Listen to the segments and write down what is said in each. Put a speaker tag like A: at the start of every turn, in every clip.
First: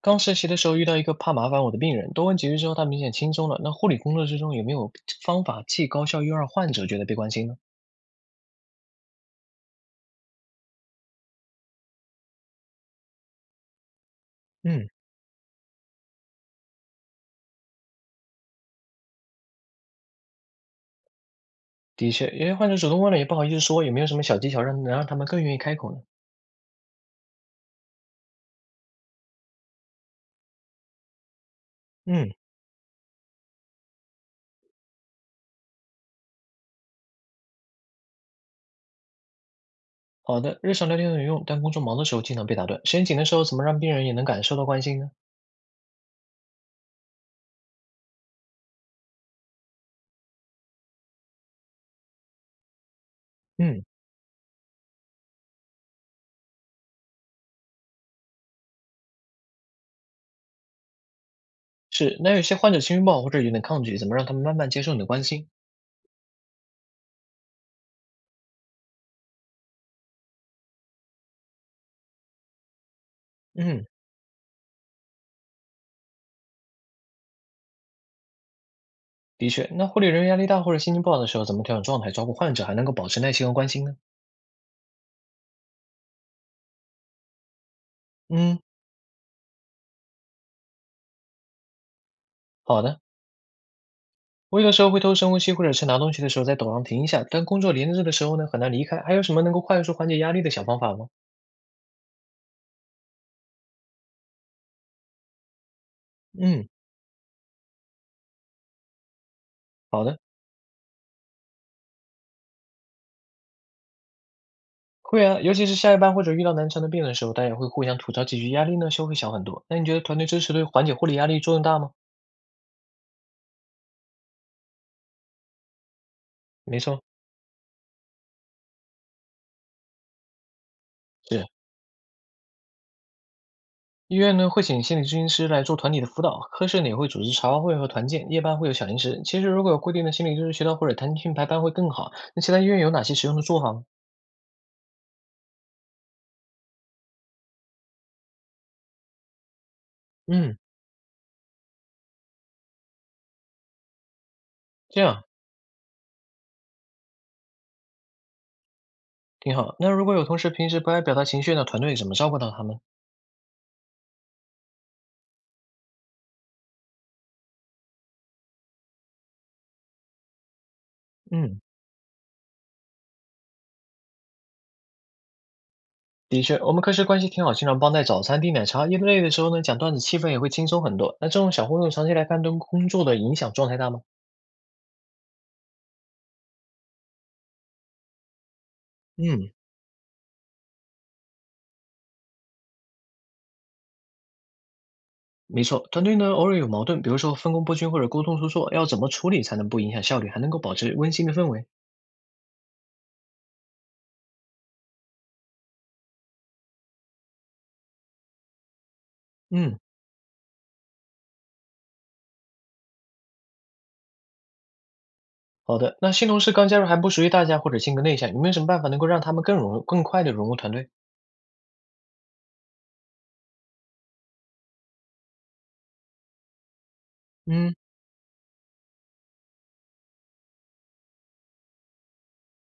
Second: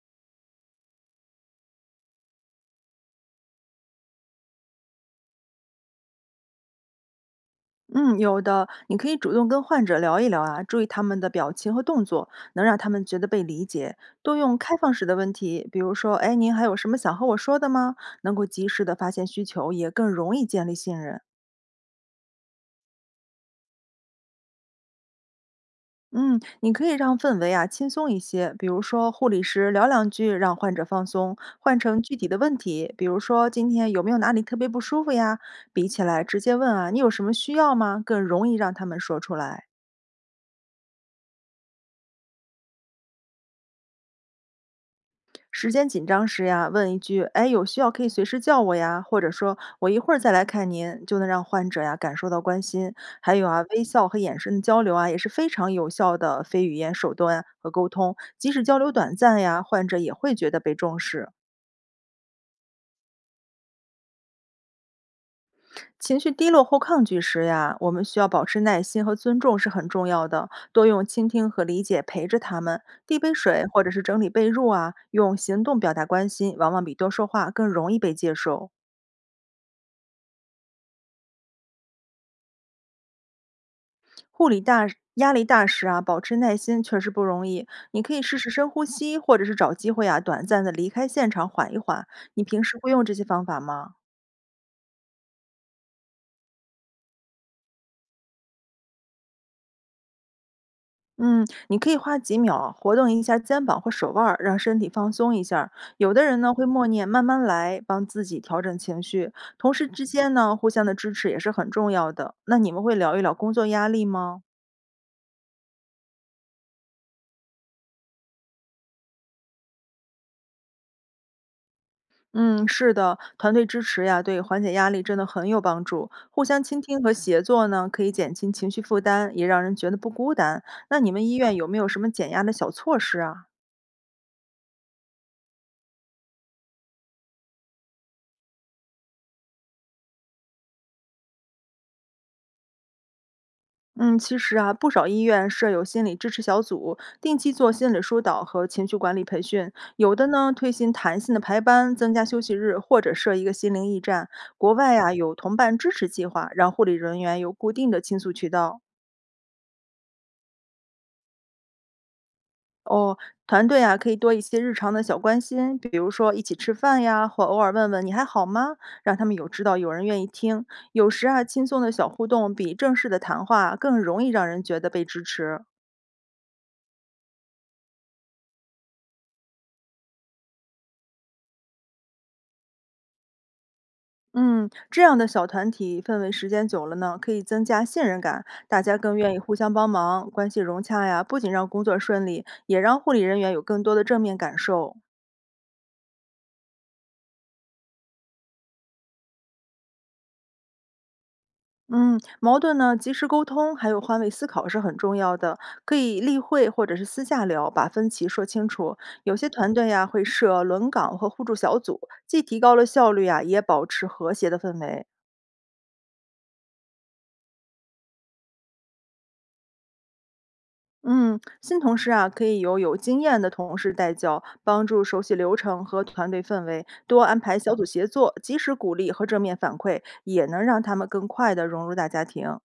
A: 刚实习的时候遇到一个怕麻烦我的病人，多问几句之后，他明显轻松了。那护理工作之中有没有方法既高效又让患者觉得被关心呢？
B: 嗯，有的，你可以主动跟患者聊一聊啊，注意他们的表情和动作，能让他们觉得被理解。多用开
A: 嗯，
B: 放式的问题，比如说，哎，您还有什么想和我说的吗？能够及时的发现需求，也更容易建立信任。
A: 的确，有些患者主动问了也不好意思说，有没有什么小技巧让能让他们更愿意开口呢？
B: 嗯，你可以让氛围啊轻松一些，比如说护理师聊两句，让患者放松，换成具体
A: 嗯，
B: 的问题，比如说今天有没有哪里特别不舒服呀？比起来直接问啊，你有什么需要吗？更容易让他们说出来。
A: 好的，日常聊天很有用，但工作忙的时候经常被打断。时间紧的时候，怎么让病人也能感受到关心呢？
B: 时间紧张时呀，问一句“哎，有需要可以随时叫我呀”，或者说“我一会儿再来看您”，就能让患者呀感受到关心。还有啊，微
A: 嗯，
B: 笑和眼神的交流啊，也是非常有效的非语言手段和沟通。即使交流短暂呀，患者也会觉得被重视。
A: 是，那有些患者情绪不好或者有点抗拒，怎么让他们慢慢接受你的关心？
B: 情绪低落或抗拒时呀，我们需要保持耐心和尊重是很重要的，多用倾听和理解陪着他们，递杯水或
A: 嗯，
B: 者是整理被褥啊，用行动表达关心，往往比多说话更容易被接受。
A: 的确，那护理人员压力大或者心情不好的时候，怎么调整状态，照顾患者还能够保持耐心和关心呢？
B: 护理大压力大时啊，保持耐心确实不容易。你可以试试
A: 嗯，
B: 深呼吸，或者是找机会啊，短暂的离开现场缓一缓。你平时
A: 好
B: 会
A: 的，
B: 用这些方法吗？
A: 我有的时候会偷深呼吸，或者是拿东西的时候在走廊停一下，但工作连着的时候呢，很难离开。还有什么能够快速缓解压力的小方法吗？
B: 嗯，你可以花几秒活动一下肩膀或手腕儿，让身体放松一下儿。有的人呢会
A: 嗯，
B: 默念“慢慢来”，帮自己调整情绪。同事
A: 好
B: 之
A: 的，
B: 间呢，互相的支持也是很重要的。那你们会聊一聊工作压力吗？
A: 会啊，尤其是下一班或者遇到难缠的病人的时候，大家会互相吐槽几句，压力呢就会小很多。那你觉得团队支持对缓解护理压力作用大吗？
B: 嗯，是的，团队支持呀，对缓解压力真的很有帮助。互相
A: 没
B: 倾
A: 错，
B: 听和协作呢，可以减轻情绪负担，也让人觉得不孤单。那你们医
A: 是。
B: 院有没有什么减压的小措施啊？
A: 医院呢会请心理咨询师来做团体的辅导，科室呢也会组织茶话会和团建，夜班会有小零食。其实如果有固定的心理咨询渠道或者弹性排班会更好。那其他医院有哪些实用的做法吗？
B: 嗯，其实啊，不少医院设有心理支持小组，定期做心理疏导和情绪管理培训。有的呢，
A: 嗯，
B: 推行弹性的排班，增加休息日，或者设一个心灵驿站。国外
A: 这
B: 呀，
A: 样。
B: 有同伴支持计划，让护理人员有固定的倾诉渠道。
A: 挺好。那如果有同事平时不爱表达情绪那团队怎么照顾到他们？
B: 哦，团队啊，可以多一些日常的小关心，比如说一起吃饭呀，或偶尔问问你还好吗，让他们有知道有人愿意听。有时啊，
A: 嗯，
B: 轻松的小互动比正式的谈话啊更容易让人觉得被支持。
A: 的确，我们科室关系挺好，经常帮带早餐、递奶茶，一累的时候呢，讲段子，气氛也会轻松很多。那这种小互动，长期来看对工作的影响状态大吗？
B: 嗯，这样的小团体氛围时间久了呢，可以增加信任感，大家更愿意
A: 嗯，
B: 互相帮忙，关系融洽呀，不仅让工作顺利，也让护理人员有更多的正面感受。
A: 没错，团队呢偶尔有矛盾，比如说分工不均或者沟通出错，要怎么处理才能不影响效率，还能够保持温馨的氛围？
B: 嗯，矛盾呢，及时沟通，还有换位思考是很重要的。可以例会或者是私下聊，把分歧说清楚。有些团
A: 嗯，
B: 队呀、会设轮岗和互助小组，既提高了效率啊，也保持和谐的氛围。
A: 好的，那新同事刚加入还不熟悉大家或者性格内向，有没有什么办法能够让他们更融更快的融入团队？
B: 嗯，新同事啊，可以由有经验的同事带教，帮助熟悉流程和团队氛围，多安排小
A: 嗯。
B: 组协作，及时鼓励和正面反馈，也能让他们更快地融入大家庭。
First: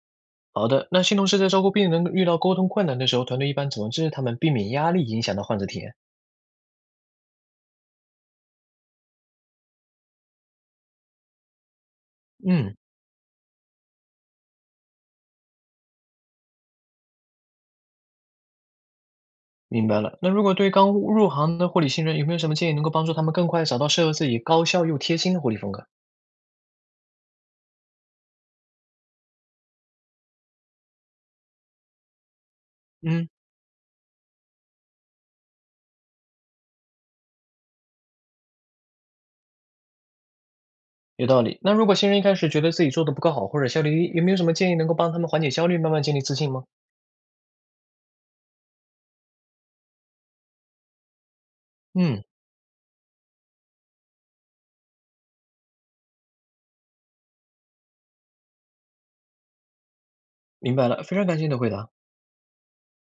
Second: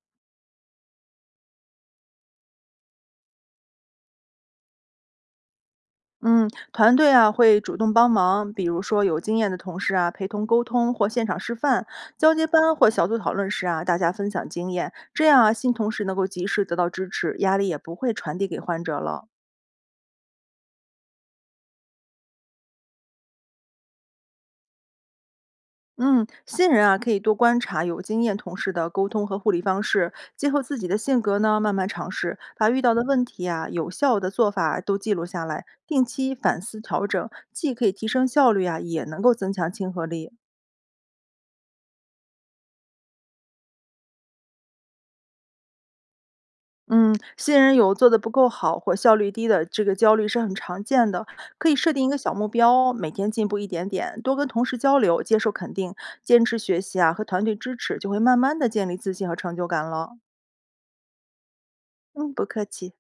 A: 好的，那新同事在照顾病人遇到沟通困难的时候，团队一般怎么支持他们避免压力影响到患者体验？
B: 嗯，团队啊会主动帮忙，比如说有经验的同事啊陪同沟通或现场示范，交接班
A: 嗯，
B: 或小组讨论时啊，大家分享经验，这样啊新同事能够及时得到支持，压力也不会传递给患者了。
A: 明白了。那如果对刚入行的护理新人，有没有什么建议能够帮助他们更快找到适合自己、高效又贴心的护理风格？
B: 嗯，新人啊可以多观察有经验同事的沟通和护理方式，结合自己的性格呢慢慢尝试，把遇到的问
A: 嗯，
B: 题啊、有效的做法都记录下来，定期反思调整，既可以提升效率啊，也能够增强亲和力。
A: 有道理。那如果新人一开始觉得自己做的不够好或者效率低，有没有什么建议能够帮他们缓解焦虑，慢慢建立自信吗？
B: 嗯，新人有做的不够好或效率低的这个焦虑是很常见的，可以设定一个
A: 嗯，
B: 小目标，每天进步一点点，多跟同事交流，接受肯定，坚持学习啊和团队支持，就会慢慢的建立自信和成就感了。
A: 明白了，非常感谢你的回答。
B: 嗯，不客气。